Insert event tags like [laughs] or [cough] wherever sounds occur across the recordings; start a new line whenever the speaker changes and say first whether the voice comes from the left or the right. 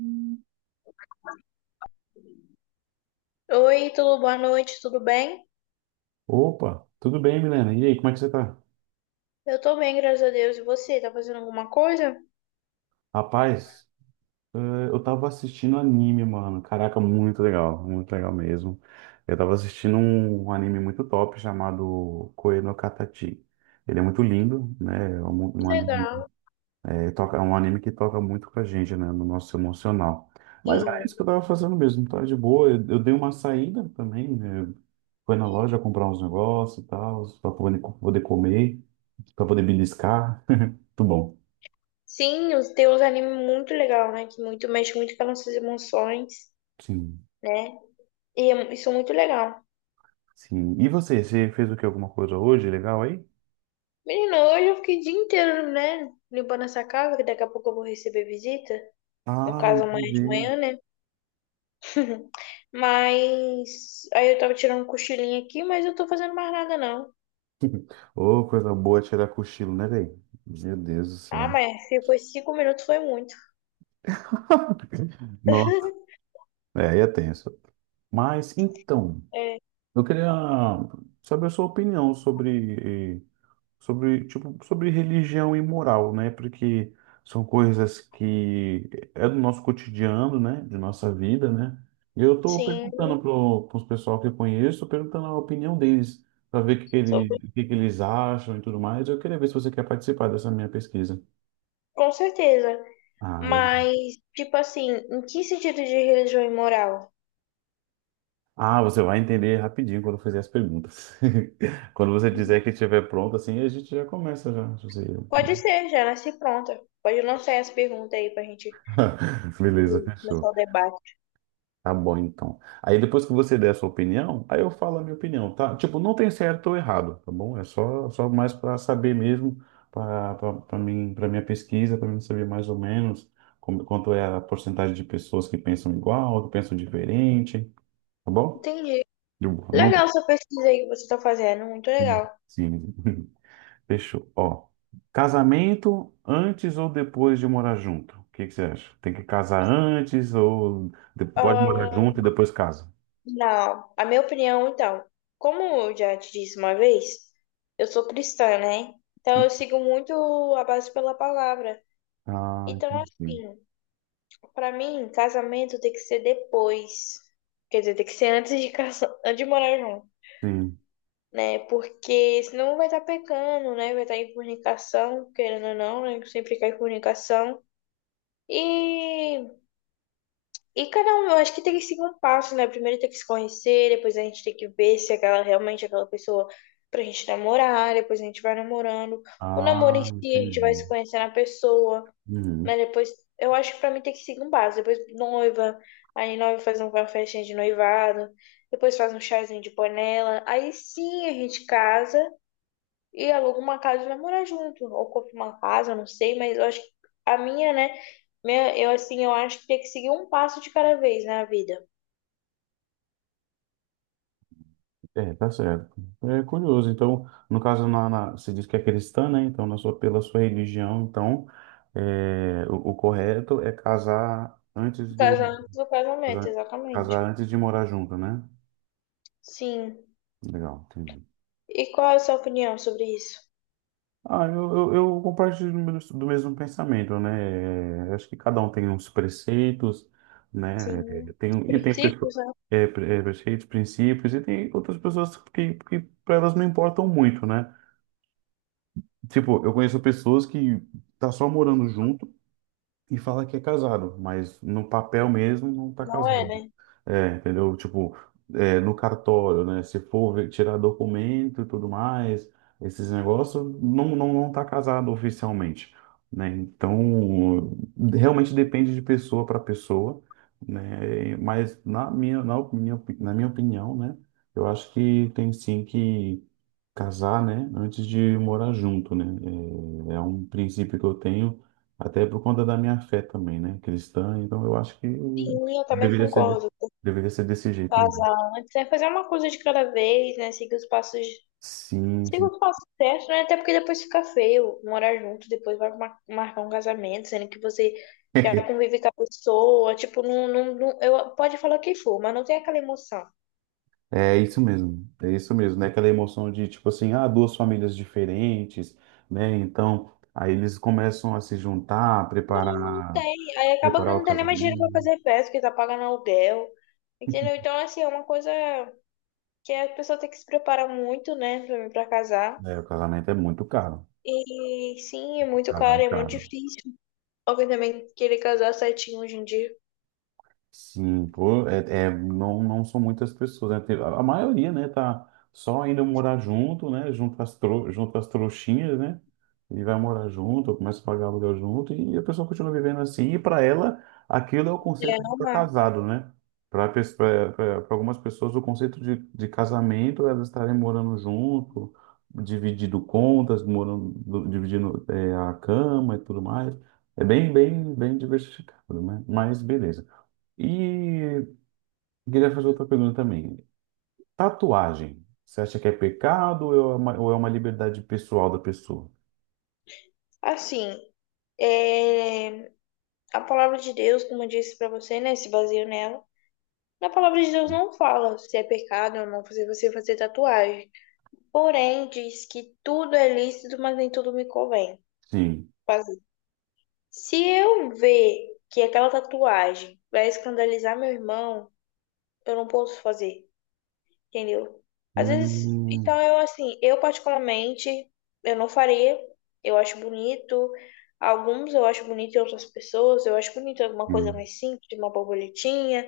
right: Hum.
left: Oi, tudo boa noite, tudo bem?
right: Opa, tudo bem, Milena? E aí, como é que você tá?
left: Eu tô bem, graças a Deus. E você, tá fazendo alguma coisa?
right: Rapaz, eh, eu tava assistindo anime, mano. Caraca, muito legal mesmo. Eu tava assistindo um anime muito top chamado Koe no Katachi. Ele é muito lindo, né? É um anime,
left: Legal.
right: toca, é um anime que toca muito com a gente, né? No nosso emocional. Mas era
left: Sim.
right: isso que eu tava fazendo mesmo, tá de boa. Eu dei uma saída também, né? Foi na loja comprar uns negócios e tal, pra poder, poder comer, pra poder beliscar. [laughs] Muito bom.
left: Sim, tem uns animes muito legal, né? Que muito mexe muito com as nossas emoções,
right: Sim,
left: né? Isso é muito legal.
right: sim. E você, você fez o que? Alguma coisa hoje legal aí?
left: Menino, hoje eu fiquei o dia inteiro, né? Limpando essa casa, que daqui a pouco eu vou receber visita. No
right: Ah,
left: caso, amanhã de
right: entendi.
left: manhã, né? [laughs] Mas aí eu tava tirando um cochilinho aqui, mas eu tô fazendo mais nada, não.
right: [laughs] Ô, coisa boa tirar cochilo, né, velho? Meu Deus do
left: Ah,
right: céu.
left: mas se foi 5 minutos, foi muito.
right: Nossa, é, aí é tenso. Mas, então,
left: É,
right: eu queria saber a sua opinião sobre sobre, tipo, sobre religião e moral, né? Porque são coisas que é do nosso cotidiano, né? De nossa vida, né? E eu estou
left: sim.
right: perguntando para os pessoal que eu conheço, perguntando a opinião deles, para ver o que, que, o que que eles acham e tudo mais. Eu queria ver se você quer participar dessa minha pesquisa.
left: Com certeza.
right: Ah, legal.
left: Mas, tipo assim, em que sentido de religião imoral?
right: Ah, você vai entender rapidinho quando eu fizer as perguntas. [laughs] Quando você dizer que estiver pronto, assim, a gente já começa já. José.
left: Pode ser, já nasci pronta. Pode lançar essa pergunta aí pra gente
right: [laughs] Beleza,
left: começar
right: fechou.
left: o debate.
right: Tá bom, então. Aí depois que você der a sua opinião, aí eu falo a minha opinião, tá? Tipo, não tem certo ou errado, tá bom? É só, só mais para saber mesmo, para mim, para minha pesquisa, para mim saber mais ou menos como, quanto é a porcentagem de pessoas que pensam igual, que pensam diferente, tá bom?
left: Entendi.
right: De boa. Não.
left: Legal essa pesquisa aí que você tá fazendo, muito
right: Sim,
left: legal.
right: sim. [laughs] Fechou. Ó, casamento antes ou depois de morar junto? O que que você acha? Tem que casar antes ou pode morar
left: Ah,
right: junto e depois casa?
left: não, a minha opinião, então, como eu já te disse uma vez, eu sou cristã, né? Então eu sigo muito a base pela palavra.
right: Ah,
left: Então,
right: entendi.
left: assim, pra mim, casamento tem que ser depois. Quer dizer, tem que ser antes de casar, [laughs] antes de morar junto,
right: Sim.
left: né? Porque senão vai estar pecando, né? Vai estar em fornicação, querendo ou não, né? Sempre cai em fornicação. E, e cada um, eu acho que tem que seguir um passo, né? Primeiro tem que se conhecer, depois a gente tem que ver se aquela realmente é aquela pessoa pra gente namorar, depois a gente vai namorando. O namoro em
right: Ah,
left: si, a gente vai
right: entendi.
left: se conhecendo a pessoa.
right: Uhum.
left: Mas depois, eu acho que pra mim tem que seguir um base. Depois noiva, aí noiva faz uma festinha de noivado, depois faz um chazinho de panela. Aí sim a gente casa e aluga uma casa e vai morar junto. Ou compra uma casa, não sei, mas eu acho que a minha, né? Minha, eu assim, eu acho que tem que seguir um passo de cada vez na vida.
right: É, tá certo. É curioso. Então, no caso, você diz que é cristã, né? Então, na sua, pela sua religião, então, é, o correto é casar
left: O
right: antes do,
left: casamento, do casamento,
right: casar,
left: exatamente.
right: casar antes de morar junto, né?
left: Sim.
right: Legal, entendi.
left: E qual é a sua opinião sobre isso?
right: Ah, eu compartilho do do mesmo pensamento, né? Acho que cada um tem uns preceitos, né?
left: Sim, os
right: Tem, e tem pessoas,
left: princípios, né?
right: é, preceitos, princípios, e tem outras pessoas que para elas não importam muito, né? Tipo, eu conheço pessoas que tá só morando junto e fala que é casado, mas no papel mesmo não tá
left: Não é,
right: casado.
left: né?
right: É, entendeu? Tipo, é, no cartório, né? Se for tirar documento e tudo mais, esses negócios, não, não, não tá casado oficialmente, né? Então, realmente depende de pessoa para pessoa, né? Mas na minha opinião, né? Eu acho que tem sim que casar, né? Antes de morar junto, né? É, é um princípio que eu tenho até por conta da minha fé também, né? Cristã, então eu acho que
left: Sim, eu também
right: deveria ser,
left: concordo.
right: deveria ser desse jeito mesmo.
left: Vazar antes, é fazer uma coisa de cada vez, né?
right: Sim,
left: Seguir
right: sim.
left: os passos certos, né? Até porque depois fica feio morar junto, depois vai marcar um casamento, sendo que você já
right: [laughs]
left: convive com a pessoa, tipo, eu pode falar o que for, mas não tem aquela emoção.
right: É isso mesmo, né? Aquela emoção de tipo assim, ah, duas famílias diferentes, né? Então, aí eles começam a se juntar,
left: Não
right: preparar,
left: tem, aí acaba que
right: preparar o
left: não tem nem mais dinheiro pra
right: casamento.
left: fazer festa, porque tá pagando aluguel, entendeu? Então, assim, é uma coisa que a pessoa tem que se preparar muito, né, pra, pra casar.
right: É, o casamento é muito caro,
left: E sim, é muito
right: tá lá é
left: caro, é muito
right: caro.
left: difícil. Alguém também querer casar certinho hoje em dia.
right: Sim, pô, não, não são muitas pessoas, né? A maioria, né, tá só indo morar junto, né? Junto às trouxinhas, né? E vai morar junto, começa a pagar aluguel junto, e a pessoa continua vivendo assim, e para ela, aquilo é o
left: É,
right: conceito de
left: não
right: estar
left: dá.
right: casado, né? Para algumas pessoas, o conceito de casamento é elas estarem morando junto, dividindo contas, morando, dividindo, é, a cama e tudo mais. É bem, bem, bem diversificado, né? Mas beleza. E queria fazer outra pergunta também. Tatuagem, você acha que é pecado ou é uma liberdade pessoal da pessoa?
left: Assim, é, a palavra de Deus, como eu disse pra você, né, se baseio nela. Na palavra de Deus não fala se é pecado ou não fazer você fazer tatuagem. Porém, diz que tudo é lícito, mas nem tudo me convém
right: Sim.
left: fazer. Se eu ver que aquela tatuagem vai escandalizar meu irmão, eu não posso fazer. Entendeu? Às vezes,
right: Hum,
left: então eu assim, eu particularmente, eu não faria. Eu acho bonito. Alguns eu acho bonito em outras pessoas, eu acho bonito alguma coisa
right: hum,
left: mais simples, uma borboletinha,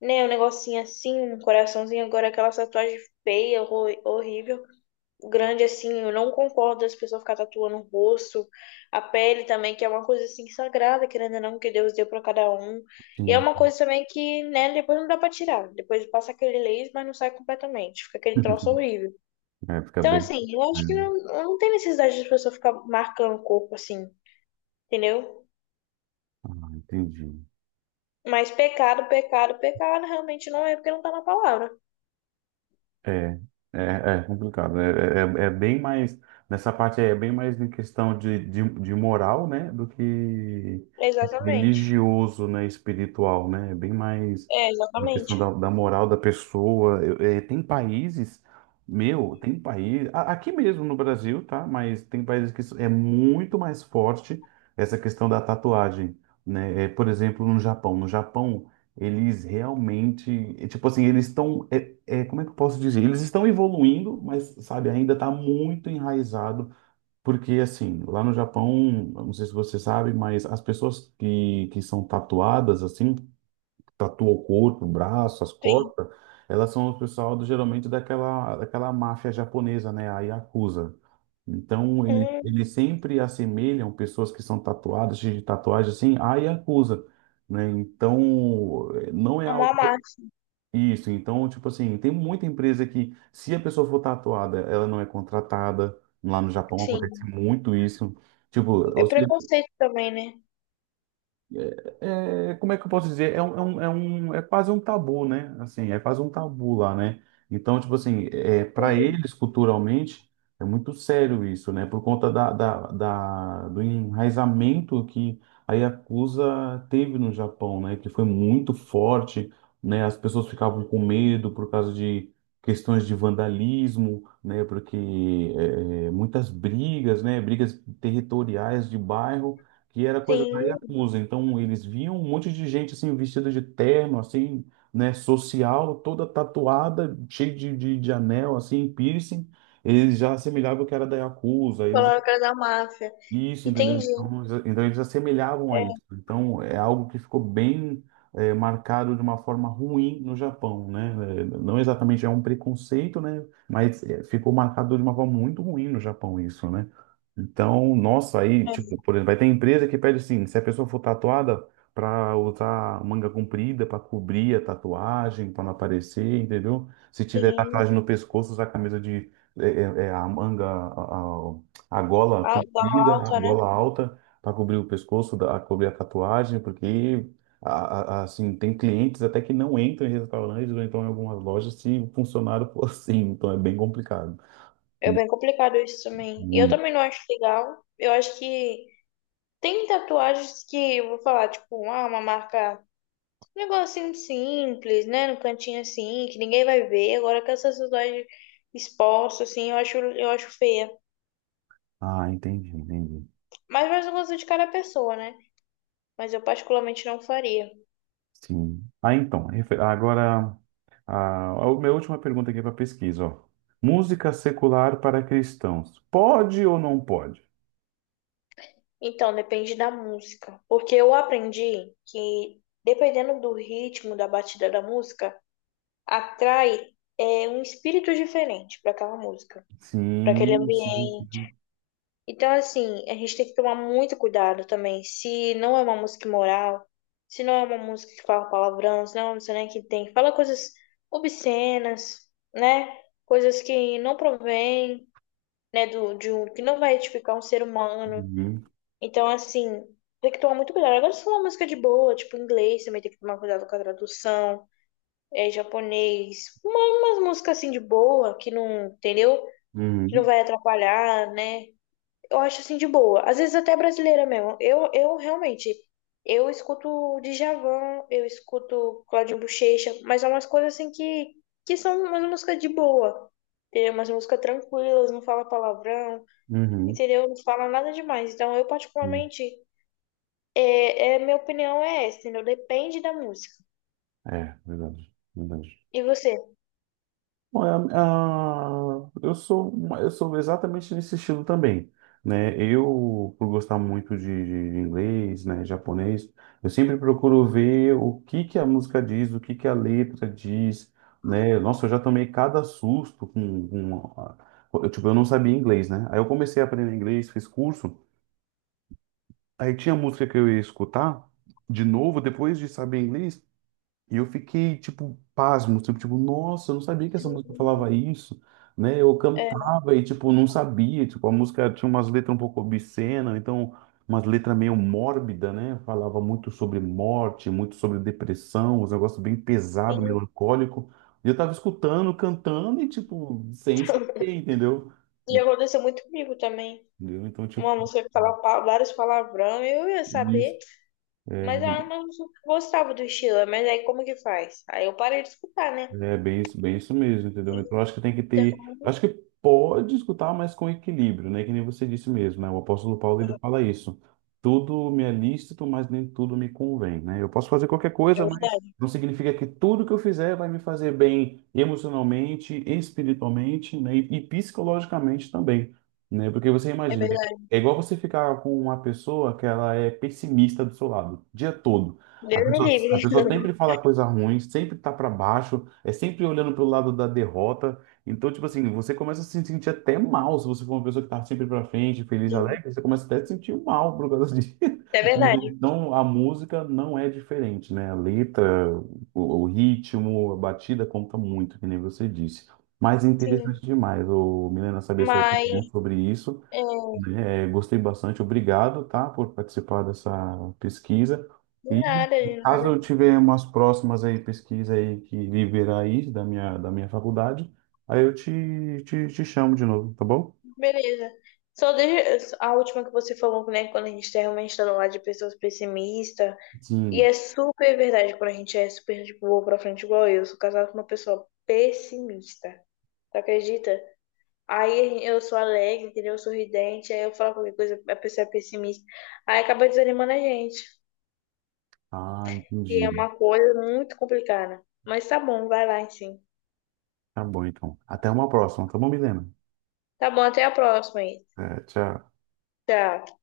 left: né? Um negocinho assim, um coraçãozinho, agora aquela tatuagem feia, horrível grande assim, eu não concordo das pessoas ficar tatuando o rosto, a pele também, que é uma coisa assim sagrada, querendo ou não, que Deus deu para cada um. E é
right: sim.
left: uma coisa também que, né, depois não dá para tirar. Depois passa aquele laser, mas não sai completamente, fica aquele troço
right: [laughs]
left: horrível.
right: É, fica
left: Então,
right: bem.
left: assim, eu acho que
right: Hum.
left: não, não tem necessidade de as pessoas ficar marcando o corpo assim, entendeu?
right: Ah, entendi.
left: Mas pecado, pecado, pecado, realmente não é porque não tá na palavra.
right: É, é, é complicado. É, é, é é bem mais. Nessa parte aí é bem mais em questão de moral, né? Do que
left: Exatamente.
right: religioso, né? Espiritual, né? É bem mais
left: É,
right: uma questão
left: exatamente.
right: da, da moral da pessoa. É, tem países, meu, tem país. Aqui mesmo no Brasil, tá? Mas tem países que isso é muito mais forte essa questão da tatuagem, né? É, por exemplo, no Japão. No Japão. Eles realmente, é, tipo assim, eles estão. É, é, como é que eu posso dizer? Eles estão evoluindo, mas, sabe, ainda está muito enraizado, porque, assim, lá no Japão, eu não sei se você sabe, mas as pessoas que são tatuadas, assim, tatuam o corpo, o braço, as
left: Sim.
right: costas, elas são o pessoal do, geralmente daquela, daquela máfia japonesa, né, a Yakuza. Então,
left: Hum,
right: eles sempre assemelham pessoas que são tatuadas, cheias de tatuagem, assim, à Yakuza, né? Então, não é
left: é uma
right: algo
left: marca,
right: isso, então, tipo assim, tem muita empresa que, se a pessoa for tatuada, ela não é contratada. Lá no Japão acontece
left: sim.
right: muito isso. Tipo,
left: É
right: ou
left: preconceito também, né?
right: é, é, como é que eu posso dizer? Um- é quase um tabu, né? Assim, é quase um tabu lá, né? Então, tipo assim, é, para eles, culturalmente, é muito sério isso, né? Por conta da- do enraizamento que a Yakuza teve no Japão, né? Que foi muito forte, né? As pessoas ficavam com medo por causa de questões de vandalismo, né? Porque é, é, muitas brigas, né? Brigas territoriais de bairro que era coisa da
left: Sim,
right: Yakuza. Então, eles viam um monte de gente, assim, vestida de terno, assim, né, social, toda tatuada, cheia de anel, assim, piercing. Eles já assemelhavam que era da Yakuza. Eles
left: coloca da máfia.
right: isso, entendeu?
left: Entendi.
right: Então, então eles assemelhavam a
left: É,
right: isso. Então é algo que ficou bem marcado de uma forma ruim no Japão, né? Não exatamente é um preconceito, né? Mas ficou marcado de uma forma muito ruim no Japão isso, né? Então, nossa, aí,
left: é,
right: tipo, por exemplo, vai ter empresa que pede assim, se a pessoa for tatuada, para usar manga comprida, para cobrir a tatuagem, para não aparecer, entendeu? Se tiver
left: sim,
right: tatuagem no pescoço, usar camisa de a manga, a gola
left: a- da
right: comprida, a
left: alta, né?
right: gola alta, para cobrir o pescoço, cobrir a tatuagem, porque assim tem clientes até que não entram em restaurantes ou então em algumas lojas se o funcionário for assim, então é bem complicado.
left: É bem complicado isso também. E eu
right: Muito.
left: também não acho legal. Eu acho que tem tatuagens que, eu vou falar, tipo, ah, uma marca, um negocinho simples, né? No cantinho assim, que ninguém vai ver. Agora com essas tatuagens expostas, assim, eu acho feia.
right: Ah, entendi, entendi.
left: Mas vai do gosto de cada pessoa, né? Mas eu particularmente não faria.
right: Sim. Ah, então, agora a minha última pergunta aqui para pesquisa, ó. Música secular para cristãos. Pode ou não pode?
left: Então, depende da música. Porque eu aprendi que, dependendo do ritmo da batida da música, atrai um espírito diferente para aquela música, para aquele
right: Sim, sim,
left: ambiente.
right: sim.
left: Então, assim, a gente tem que tomar muito cuidado também. Se não é uma música imoral, se não é uma música que fala palavrão, se não é uma música, né, que tem, fala coisas obscenas, né? Coisas que não provém, né, do, de um, que não vai edificar um ser humano.
right: Uhum,
left: Então, assim, tem que tomar muito cuidado. Agora, se for uma música de boa, tipo inglês, também tem que tomar cuidado com a tradução, é, japonês, uma, umas músicas assim de boa, que não, entendeu? Que não
right: uhum,
left: vai atrapalhar, né? Eu acho assim de boa. Às vezes até brasileira mesmo. Eu realmente, eu escuto Djavan, eu escuto Claudinho Buchecha, mas é umas coisas assim que são umas músicas de boa. Entendeu? Umas músicas tranquilas, não fala palavrão, entendeu? Não fala nada demais. Então, eu
right: uhum.
left: particularmente. Minha opinião é essa, entendeu? Depende da música.
right: É, verdade, verdade.
left: E você?
right: Bom, eu sou, eu sou exatamente nesse estilo também, né? Eu, por gostar muito de, de inglês, né, japonês, eu sempre procuro ver o que que a música diz, o que que a letra diz, né? Nossa, eu já tomei cada susto com, tipo, eu não sabia inglês, né? Aí eu comecei a aprender inglês, fiz curso, aí tinha música que eu ia escutar de novo depois de saber inglês. E eu fiquei, tipo, pasmo, tipo, tipo, nossa, eu não sabia que essa música falava isso, né? Eu
left: É,
right: cantava e, tipo, não sabia, tipo, a música tinha umas letras um pouco obscenas, então, umas letras meio mórbida, né? Falava muito sobre morte, muito sobre depressão, uns negócios bem pesado, melancólico. E eu tava escutando, cantando e, tipo, sem saber, entendeu?
left: e aconteceu muito comigo também.
right: Entendeu? Então, tipo,
left: Uma música que falava vários palavrão, eu ia
right: isso.
left: saber, mas
right: É.
left: era uma música que eu gostava do estilo, mas aí como que faz? Aí eu parei de escutar, né?
right: É bem isso mesmo, entendeu? Então, eu acho que tem que
left: Então,
right: ter. Eu acho que pode escutar, mas com equilíbrio, né? Que nem você disse mesmo, né? O apóstolo Paulo ele fala isso. Tudo me é lícito, mas nem tudo me convém, né? Eu posso fazer qualquer
left: é
right: coisa, mas
left: verdade,
right: não significa que tudo que eu fizer vai me fazer bem emocionalmente, espiritualmente, né? E psicologicamente também, né? Porque você
left: é
right: imagina,
left: verdade.
right: é igual você ficar com uma pessoa que ela é pessimista do seu lado, o dia todo. A
left: Deus me
right: pessoa, a pessoa
left: livre.
right: sempre
left: [laughs]
right: fala coisa ruim, sempre tá para baixo é sempre olhando pro lado da derrota. Então, tipo assim, você começa a se sentir até mal se você for uma pessoa que tá sempre pra frente, feliz,
left: Sim,
right: alegre, você começa até a se sentir mal por causa disso. [laughs]
left: é
right: Né?
left: verdade,
right: Então, a música não é diferente, né? A letra, o ritmo, a batida conta muito, que nem você disse. Mas é interessante
left: sim.
right: demais, ô, Milena, saber sua opinião
left: Mas,
right: sobre isso.
left: é,
right: É, gostei bastante, obrigado, tá, por participar dessa pesquisa.
left: de
right: E
left: nada, de
right: caso
left: nada.
right: eu tiver umas próximas aí pesquisa aí que liberar aí da minha faculdade, aí eu te chamo de novo, tá bom?
left: Beleza. Só deixa a última que você falou, né? Quando a gente tá realmente está do lado de pessoas pessimistas. E
right: Sim.
left: é super verdade quando a gente é super de boa pra frente, igual eu. Eu sou casada com uma pessoa pessimista. Tu acredita? Aí eu sou alegre, entendeu? Eu sou sorridente, aí eu falo qualquer coisa, a pessoa é pessimista. Aí acaba desanimando a gente.
right: Ah,
left: E é
right: entendi.
left: uma coisa muito complicada. Mas tá bom, vai lá, sim.
right: Tá bom, então. Até uma próxima, tá bom, Milena?
left: Tá bom, até a próxima aí.
right: É, tchau.
left: Tchau.